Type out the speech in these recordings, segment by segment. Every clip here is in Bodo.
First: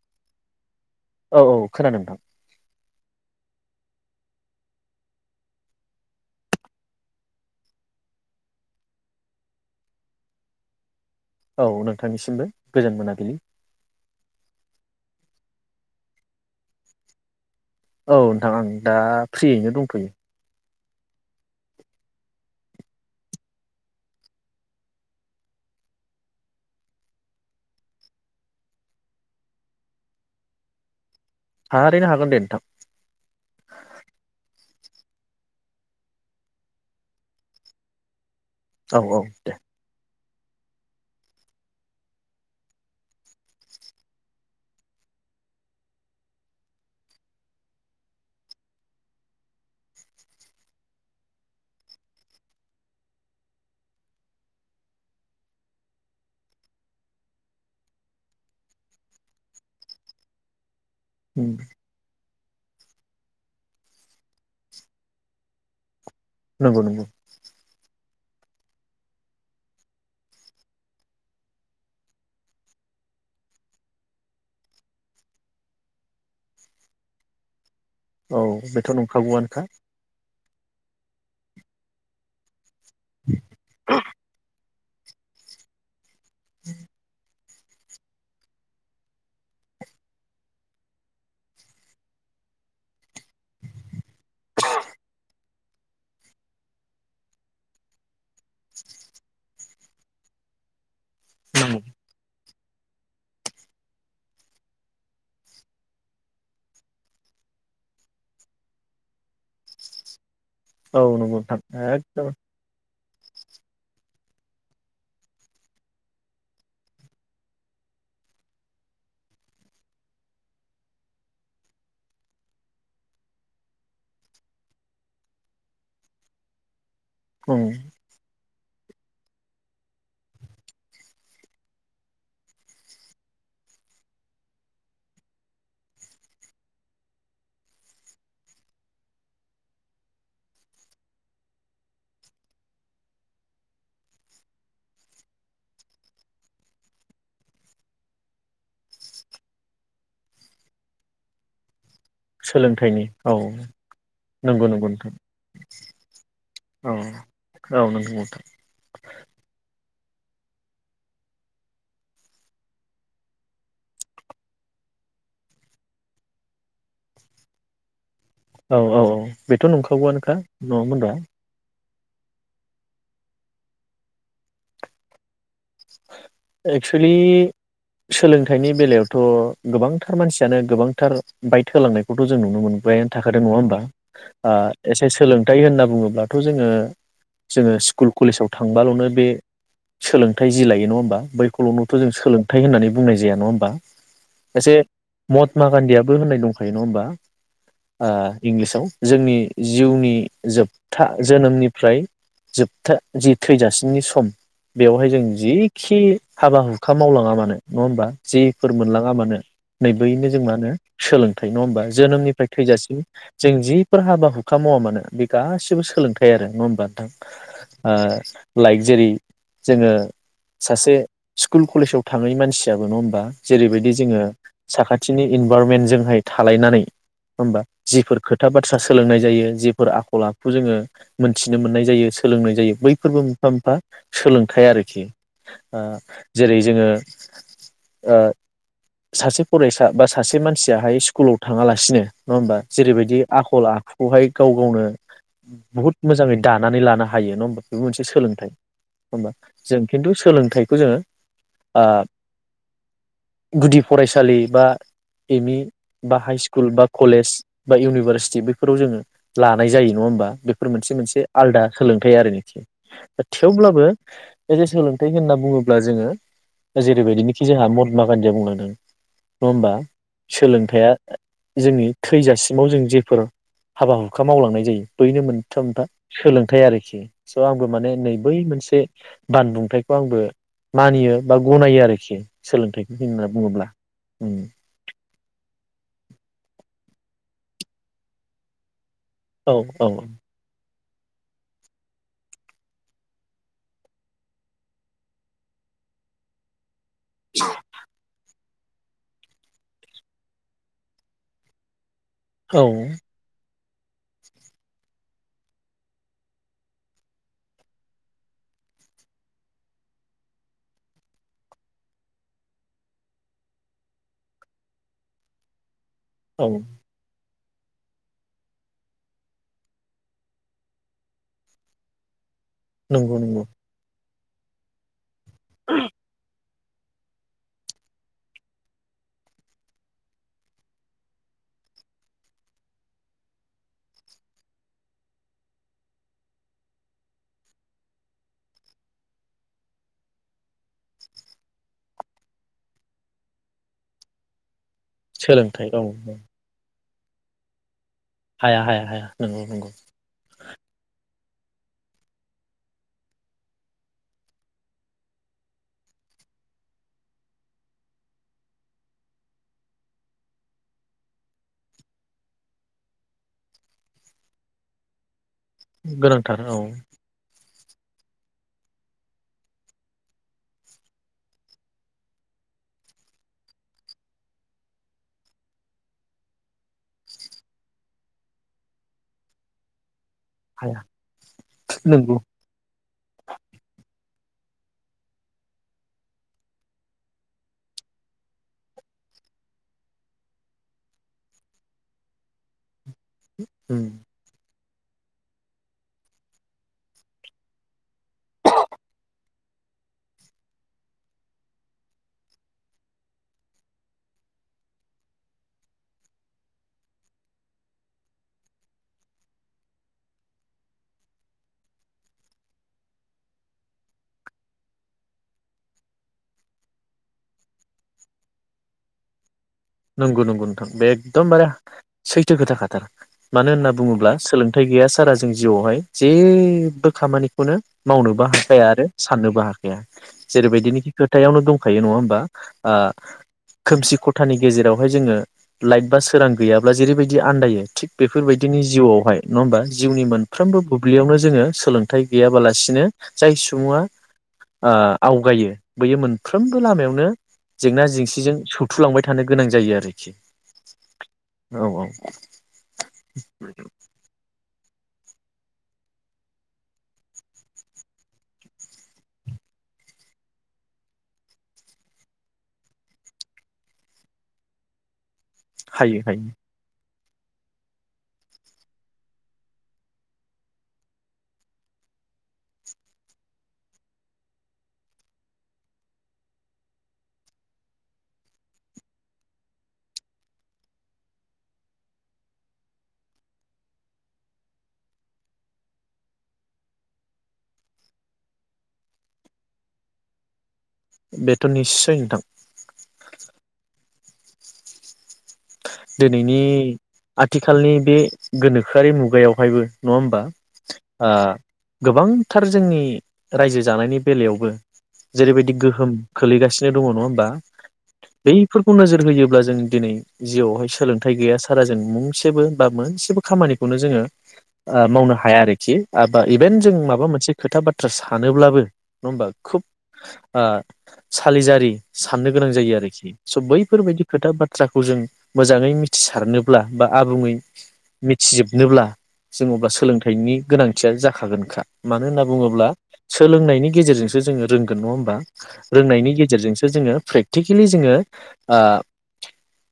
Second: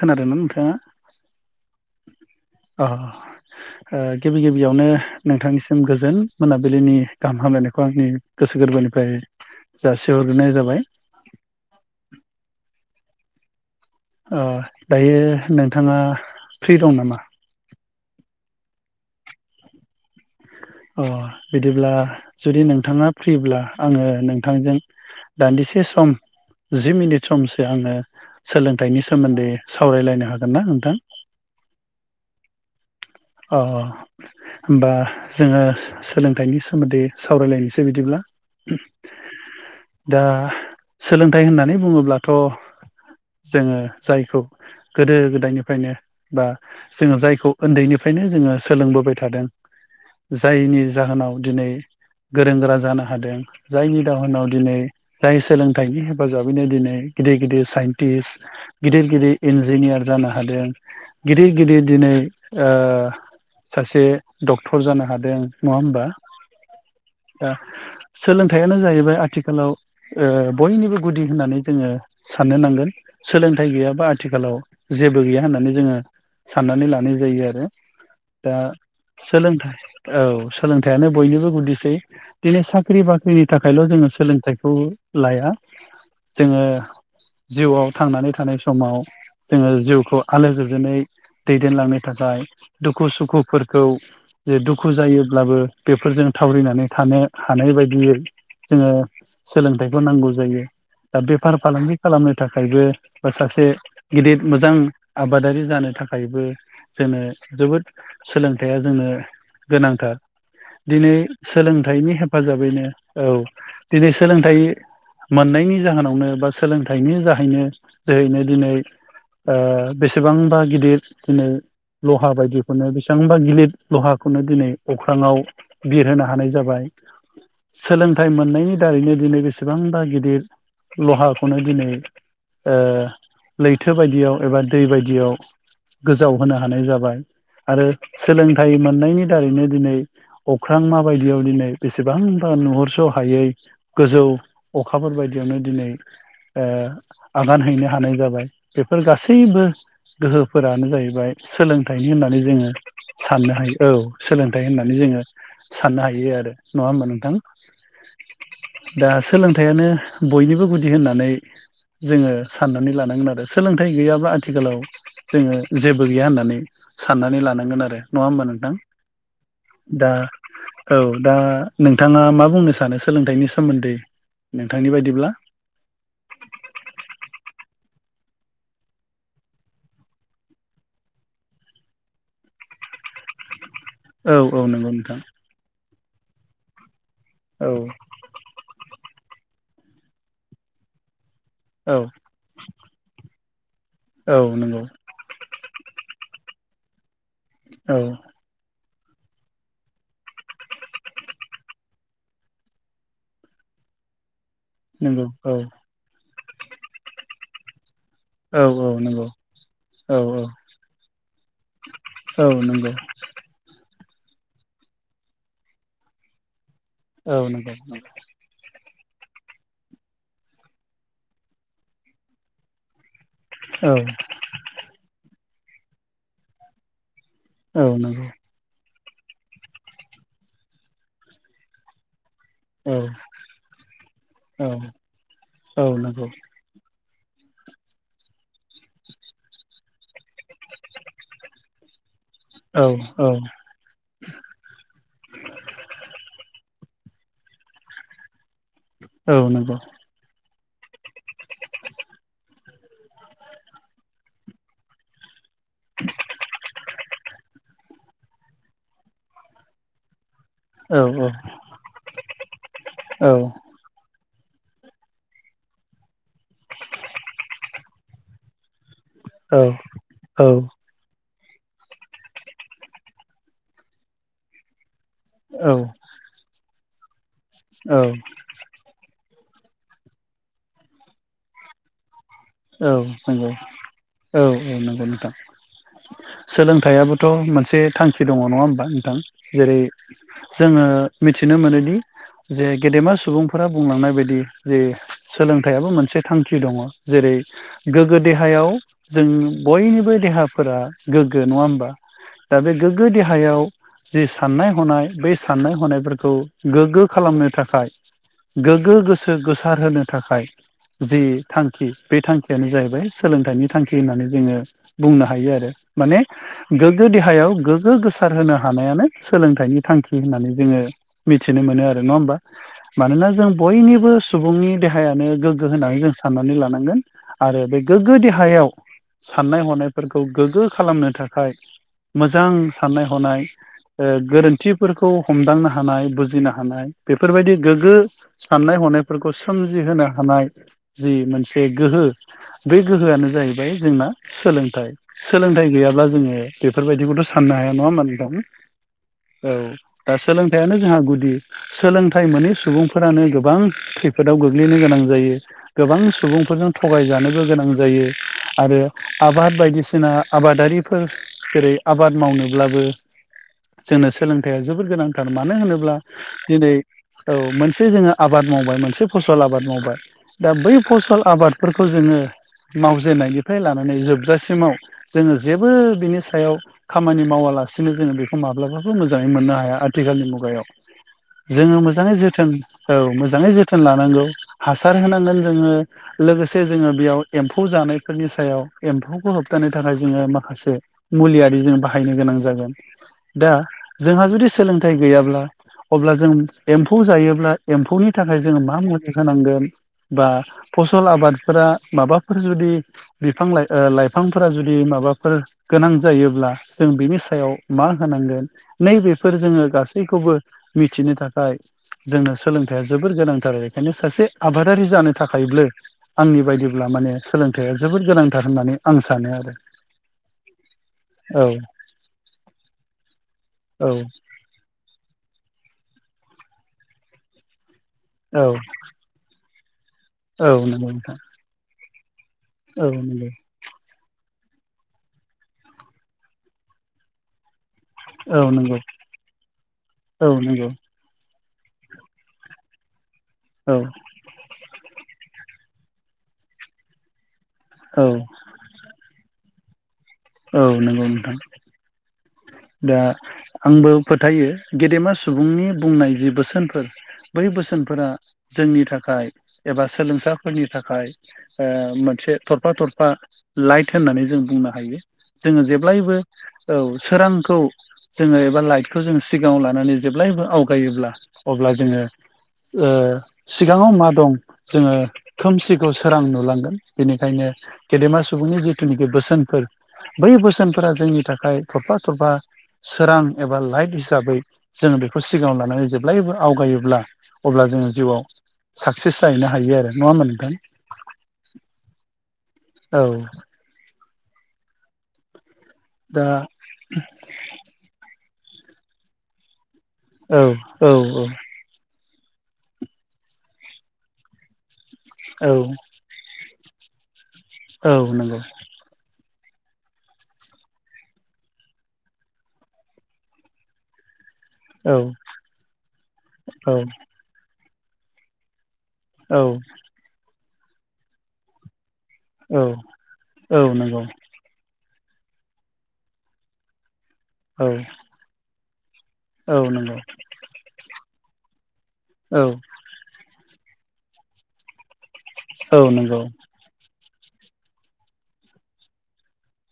खोनादों ना नोंथाङा औ औ खोनादों नोंथां अ ओ गिबि गिबियावनो नोंथांनिसिम गोजोन मोनाबिलिनि गाहाम हामलायनायखौ आंनि गोसो गोरबोनिफ्राय जासिहरग्रोनाय जाबाय औ नोंथांनिसिमबो गोजोन मोनाबिलि ओ दायो नोंथाङा फ्रि दं नामा औ नोंथां आं दा फ्रियैनो दंथ'यो अ बिदिब्ला जुदि नोंथाङा फ्रिब्ला आङो नोंथांजों दान्दिसे सम जि मिनिट समसो आङो सोलोंथाइनि सोमोन्दै सावरायलायनो हागोन ना नोंथां थारैनो हागोन दे नोंथां अ बा जोङो सोलोंथाइनि सोमोन्दै सावरायलायनोसै बिदिब्ला औ औ दे दा सोलोंथाइ होननानै बुङोब्लाथ' जोङो जायखौ गोदो गोदायनिफ्रायनो बा जोङो जायखौ उन्दैनिफ्राय फ्रायनो जोङो सोलोंबोबाय थादों जायनि जाहोनाव दिनै गोरों गोरा जानो हादों जायनि जाहोनाव दिनै जाय सोलोंथाइनि हेफाजाबैनो दिनै गिदिर गिदिर साइन्टिस्ट गिदिर गिदिर इन्जिनियार जानो हादों उम गिदिर गिदिर दिनै ओ सासे डक्टर जानो हादों नङा होमबा नंगौ नंगौ दा सोलोंथाइयानो जाहैबाय आथिखालाव ओ बयनिबो गुदि होननानै जोङो साननो नांगोन सोलोंथाइ गैयाबा आथिखालाव जेबो गैया होननानै जोङो साननानै लानाय जायो आरो दा औ बेथ' नंखागौआनोखा सोलोंथाइ औ सोलोंथायानो बयनिबो गुदिसै दिनै सा ख्रि बाख्रिनि थाखायल जोङो सोलोंथाइखौ लाया जोङो जिउआव थांनानै थानाय समाव जोङो जिउखौ आलो गोजोनै दैदेनलांनो थाखाय दुखु सुखुफोरखौ जे दुखु जायोब्लाबो बेफोरजों थावरिनानै थानो हानाय बायदियै जोङो सोलोंथाइखौ नांगौ जायो दा बेफार नंगौ फालांगि खालामनो थाखायबो बा सासे गिदिर मोजां आबादारि जानो थाखायबो जोङो जोबोद सोलोंथाइया जोंनो गोनांथार औ दिनै नंगौ नोंथां सोलोंथाइनि एकदम हेफाजाबैनो औ दिनै सोलोंथाइ मोननायनि जाहोनावनो बा सोलोंथाइनि जाहैनो जोहैनो दिनै ओ बेसेबांबा गिदिर दिनै लहा बायदिखौनो बेसेबांबा गिलिर लहाखौनो दिनै अख्राङाव बिरहोनो हानाय जाबाय ओम सोलोंथाइ मोननायनि दारैनो दिनै बेसेबांबा गिदिर लहाखौनो ओ दिनै लैथो बायदियाव एबा दै बायदियाव गोजाव होनो हानाय जाबाय आरो सोलोंथाइ मोननायनि दारैनो दिनै अख्रांमा बायदियाव दिनै बेसेबांबा नुहुरस हायै गोजौ अखाफोर बायदियावनो दिनै आगान हैनो हानाय जाबाय बेफोर गासैबो गोहोफोरानो जाहैबाय सोलों थाइनि होननानै जोङो सोलोंथाइनि औ साननो हायो औ सोलोंथाइ नंगौ नंगौ होननानै नोंथां जोङो साननो हायो आरो नङा औ होमबा नोंथां औ नंगौ नोंथां दा सोलोंथायानो बयनिबो गुदि होननानै जोङो साननानै लानांगोन आरो सोलोंथाइ गैयाब्ला आथिखालाव जोङो जेबो बो गैया होननानै साननानै लानांगोन आरो नङा होमबा नोंथां औ औ औ बेथ दा नंखागौ आनोखा नङा औ मोनदा दा नोंथाङा मा बुंनो सानो सोलोंथाइनि सोमोन्दै नोंथांनि बायदिब्ला एक्सलि सोलोंथाइनि बेलायावथ गोबांथार मानसियानो गोबांथार बाइट होलांनायखौथ जों नुनो मोनबायानो थाखादों नङा होमबा औ ओ औ नंगौ एसे नोंथां सोलोंथाइ होनना बुङो अब्लाथ जोङो औ जोङो स्कुल कलेजाव थांब्लालनो बे सोलोंथाइ जि लायो नङा ओमबा बै खौलथ औ जों सोलोंथाइ होननानै बुंनाय जाया नङा औ एसे नंगौ मत मा गान्दियाबो होनाय दंखायो नङा होमबा ओ औ इंलिसाव जोंनि जिउनि जोबथा जोनोमनिफ्राय जोबथा जि थैजासिमनि सम बेवहाय जों नंगौ औ जिखि हाबा हुखा मावलाङा मानो नङा होमबा औ जिफोर औ मोनलाङा नंगौ मानो औ नैबोयनो जों औ मा होनो सोलोंथाइ नङा होमबा औ जोनोमनिफ्राय नंगौ थैजासिम जों जि फोर हाबा हुखा मावा मानो बे गासिबो सोलोंथायाइ आरो नङा होमबा थां औ नंगौ ओ लाइ जेरै जोङो सासे स्कुल कलेजाव थाङै मानसियाबो नङा होमबा औ जेरैबायदि जोङो साखाथिनि इन भारनमेन्टजोंहाय थालायनानै होमबा औ जिफोर नंगौ खोथा बाथ्रा स सोलोंनाय जायो जिफोर आखल आखु जोङो मोनथिनो मोननाय जायो सोलोंनाय जायो औ बैफोरबो मोनफा मोनफा औ नंगौ औ सोलोंथायाइ आरोखि ओ औ नंगौ जेरै जोङो ओ ओ सासे फराय या बा सासे मानसियाहाय स्कुलाव थाङालासिनो नङा होमबा औ जेरैबायदि औ आखल आखुखौहाय गाव गावनो बुहुद मोजाङै दानानै लानो हायो नङा होमबा बेबो मोनसे सोलोंथाइ होनबा औ नंगौ जों सोलोंथाइखौ जोङो आ गुदि फरायसालि बा एम इ बा हाइ स्कुल बा कलेज बा इउनिभारसिटि बेफोराव जोङो लानाय जायो नङा होमबा बे फोर मोनसे मोनसे आलदा सोलोंथाइ आरोनोखि दा थेवब्लाबो बे जे सोलोंथाइ होनना बुङोब्ला जोङो जेरैबायदिनोखि जोंहा महात्मा गान्धीया बुंलांदों नङा होमबा सोलोंथाया जोंनि थैजासिमाव जों जेफोर हाबा हुखा मावलांनाय जायो बैनो मोनफा मोनफा सोलोंथाइ आरो खि स' आंबो माने नै बै मोनसे बानबुंथाइखौ आंबो मानियो बा गनायो आरोखि औ सोलोंथाइखौ होनना नंगौ बुङोब्ला औ औ नंगौ नोंथां सोलोंथाइयाबो थ' मोनसे थांखि दङ नङा होमबा नों थां औ जेरै औ जोङो मिथिनो मोनोदि जे गेदेमा सुबुंफोरा बुंलांनाय बायदि जे सोलोंथाइयाबो मोनसे थांखि दङ जेरै गोगो देहायाव जों बयनिबो देहाफोरा गोग्गो नङा होमबा दा औ बे गोग्गो देहायाव जि साननाय हनाय बे साननाय हनायफोरखौ गोग्गो खालामनो थाखाय गोग्गो गोसो गोसारहो थाखाय जि थांखि बे थांखियानो जाहैबाय सोलोंथाइनि थांखि होननानै जोङो बुंनो हायो आरो माने औ गोग्गो देहायाव गोग्गो गोसार होनो हानायानो सोलोंथाइनि थांखि होननानै जोङो मिथिनो मोनो आरो नङा होमबा नंगौ मानोना नंगौ जों बयनिबो सुबुंनि देहायानो गोग्गो होनानै जों साननानै ला नांगोन आरो बे गोग्गो देहायाव साननाय हनायफोरखौ गोग्गो खालामनो थाखाय मोजां साननाय हनाय ओ गोरोन्थिफोरखौ हमदांनो हानाय बुजिनो हानाय बेफोरबायदि गोग्गो साननाय हनायफोरखौ सोमजिहोनो हानाय जि मोनसे गोहो बे गोहोआनो जाहैबाय जोंना सोलों सोलोंथाइ गैयाब्ला जोङो बे बेफोरबायदिखौथ' सान हाया नङा होनबा हाया हाया हाया नंगौ औ नंगौ दा सोलोंथाइआनो जोंहा गुदि सोलोंथाइ मोनै सुबुंफोरानो गोबां खैफोदाव गोग्लैनो गोनां जायो गोबां सुबुंफोरजों थगायजानोबो गोनां जायो आरो आबाद बायदिसिना आबादारिफोर जेरै आबाद मावनोब्लाबो जोंनो सोलोंथाइया जोबोद गोनां। मानो होनोब्ला गोनांथार औ दिनै औ मोन से जोङो आबाद मावबाय मोनसे फसल आबाद मावबाय दा बै फसल आबाद फोरखौ जोङो मावजेननायनिफ्राय लानानै जोबजासिमाव जोङो जेबो बिनि सायाव खामानि मावालासिनो जोङो बेखौ माब्लाबाबो मोजाङै मोननो हाया आरो आथिखालनि मुगायाव हाया जोङो मोजाङै नंगौ जोथोन औ मोजाङै जोथोन लानांगौ हासार होनांगोन जोङो। लोगोसे जोङो बेयाव एम्फौ जानायफोरनि सायाव एम्फौखौ होबथानो थाखाय जोङो माखासे मुलियारि जों बाहायनो गोनां जागोन। दा उम जोंहा जुदि सोलोंथाइ गैयाब्ला अब्ला जों एम्फौ जायोब्ला एम्फौनि थाखाय जोङो मा मुलि होनांगोन बा फसल आबादफोरा माबाफोर जुदि बिफां ओ लाइफांफोरा जुदि माबाफोर गोनां जायोब्ला जों बिनि सायाव मा होनांगोन नैबेफोर जोङो गासैखौबो मिथिनो थाखाय जोंनो सोलोंथाइया जोबोर गोनांथार बेखायनो सासे आबादारि जानो थाखायब्ला। आंनि बायदिब्ला माने सोलोंथाइया जोबोद गोनांथार होननानै आं सानो आरो नंगौ नंगौ नोंथां बे एकदमबारे औ सैथो खोथाखाथार मानो होनना बुङोब्ला औ सोलोंथाइ गैया। सारा जों जिउआवहाय जेबो खामानिखौनो मावनोबो हाखाया औ आरो साननोबो हाखाया। गाया औ नंगौ जेरैबायदिनोखि नोंथां खोथायावनो दंखायो नङा होमबा ओ औ नंगौ खोमसि खथानि गेजेरावहाय जोङो लाइट बा सोरां गैयाब्ला जेरैबायदि आनन्दायो थिग औ बेफोरबायदिनि नंगौ जिउआवहाय नङा होमबा जिउनि औ मोनफ्रोमबो नंगौ बुब्लियावनो जोङो। सोलोंथाइ गैयाबालासिनो जाय औ सुबुङा आवगायो। बैयो मोनफ्रोमबो लामायावनो जेंना औ जेंसिजों सौथुलांबाय थायो। गोनां जायो आरोखि। औ नंगौ नोंथां औ औ दा आंबो फोथायो गेदेमा सुबुंनि बुंनाय जि बोसोनफोर बै बोसोनफोरा जोंनि थाखाय एबा सोलोंसाफोरनि थाखाय ओ मोनसे थरफा थरफा लाइट होननानै जों बुंनो हायो। जोङो हायो जेब्लायबो हायो औ। सोरांखौ जोङो एबा लाइटखौ जों सिगाङाव लानानै जेब्लायबो आवगायोब्ला अब्ला जोङो ओ सिगाङाव मा दं जोङो खोमसिखौ सोरां नुलांगोन बेनिखायनो गेदेमा सुबुंनि जिथुनाखि बोसोनफोर बै बोसोनफोरा जोंनि थाखाय थरफा थरफा सोरां एबा लाइफ हिसाबै जोङो बेखौ सिगाङाव लानानै जेब्लायबो आवगायोब्ला अब्ला जोङो जिउआव साक्सेस जाहैनो हायो आरो नङा मोनगोन। बेथ' निस्सय नोंथां। औ। दा दिनैनि आथिखालनि बे गोनोखोआरि मुगायावहायबो नङा होमबा औ औ ओ गोबां थार जोंनि रायजो जानायनि बेलायावबो औ जेरैबायदि गोहोम खोलैगासिनो दङ नङा होमबा औ नंगौ बैफोरखौ नोजोर होयोब्ला जों जों दिनै जिउआवहाय सोलोंथाइ गैया सारा जों मुंसेबो बा मोनसेबो खामानिखौनो जोङो। औ मावनो हाया आरोखि इभेन जों औ माबा मोनसे खोथा बा बाथ्रा सानोब्लाबो नङा होमबा औ खोब ओ सालिजारि साननो गोनां जायो आरोखि स' औ नंगौ बैफोरबायदि खोथा बाथ्राखौ जों मोजाङै मिथिसारनोब्ला बा आबुङै औ मिथिजोबनोब्ला जोङो औ अब्ला नंगौ सोलोंथाइनि गोनांथिया जाखागोनखा मानो होनना औ बुङोब्ला सोलोंनायनि गेजेरजोंसो जोङो रोंगोन नङा होनोमबा? औ रोंनायनि नंगौ गेजेरजोंसो जोङो प्रेक प्रेक्टिकेलि जोङो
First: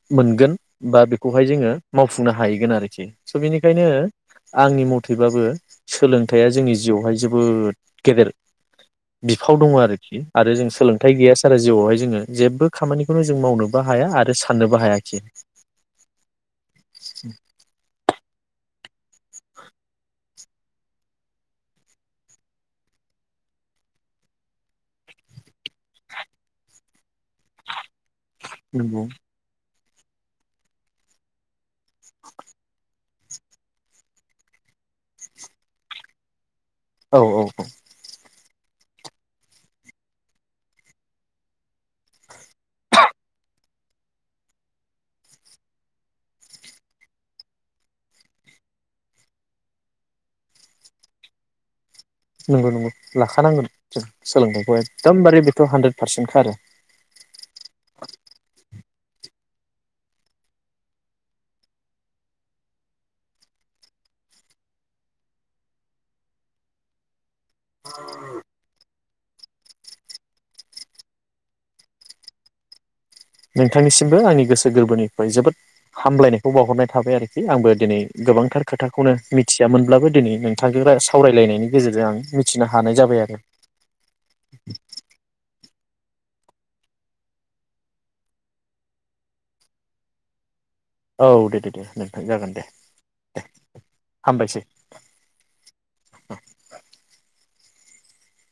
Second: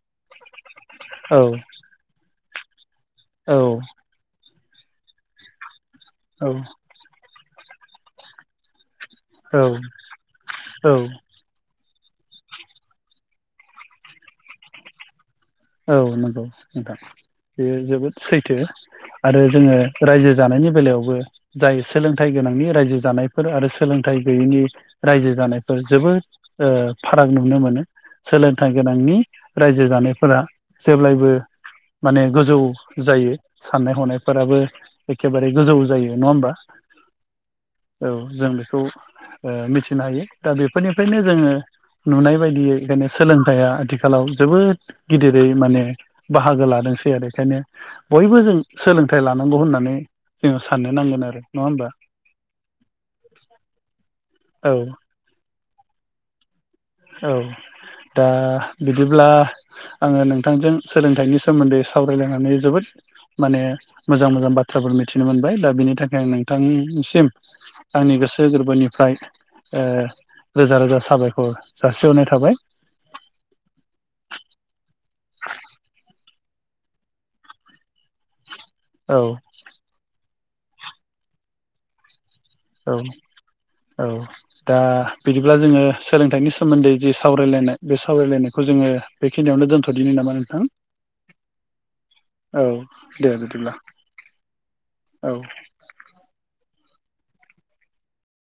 ओ मोनगोन बा औ बेखौहाय जोङो मावफुंनो हायो। हाहैगोन आरोखि। स' बिनिखायनो औ आंनि मथेबाबो सोलोंथाइया औ जोंनि जिउआवहाय जोब बोद गेदेर बिफाव औ दङ आरोखि आरो जों औ सोलोंथाइ गैया सारा जिउआवहाय जोङो जेबो खामानिखौनो जों मावनोबो हाया आरो साननोबो हाया। [unintelligible] औ नंगौ नोंथां बेयो जोबोद सैथो। आरो जोङो रायजो जानायनि बेलायावबो जाय सोलोंथाइ गोनांनि रायजो जानायफोर आरो सोलोंथाइ गैयैनि रायजो जानायफोर जोबोद फाराग नुनो मोनो। सोलोंथाइ नंगौ। गोनांनि रायजो जो जानायफोरा जेब्लायबो माने गोजौ जायो साननाय हनायफोराबो एखेबारे गोजौ जायो नङा होमबा। औ औ औ। औ जों बेखौ ओ मिथिनो हायो दा बेफोरनिफ्रायनो जोङो नुनाय बायदियै बेखायनो सोलोंथाइया आथिखालाव जोबोद गिदिर। बै माने बाहागो लादोंसै आरो बेखायनो बयबो जों सोलोंथाइ लानांगौ होननानै जोङो साननो नांगोन आरो नङा होमबा। नंगौ नंगौ लाखानांगोन जों औ सोलोंथाइखौ एकदमबारे थ' हानद्रेद पार्सेन्ट खारो औ दा बिदिब्ला आङो नोंथांजों सोलोंथाइनि सोमोन्दै सावरायलायनानै जोबोद माने मोजां मोजां बाथ्राफोर मिथिनो मोनबाय दा बिनि थाखाय आं नोंथांसिम आंनि गोसो गोरबोनिफ्राय रोजा रोजा साबायखर जाासिहनाय थाबाय नोंथांनिसिमबो आंनि गोसो गोरबोनिफ्राय जोबोद हामलायनायखौ बावहरनाय थाबाय आरोखि आंबो दिनै गोबांथार खोथाखौनो औ मिथियामोनब्लाबो दिनै नों बिथांजों सावरायलायनायनि गेजेरजों आं मिथि औ औ दा बिदिब्ला जोङो सोलोंथाइनि सोमोन्दै जि सावरायलायनाय बे सावरायलायनायखौ जोङो बेखिनियावनो दोन्थ'दिनो नामा नोंथां औ दे दे दे नोंथां जागोन दे औ दे हामबायसै औ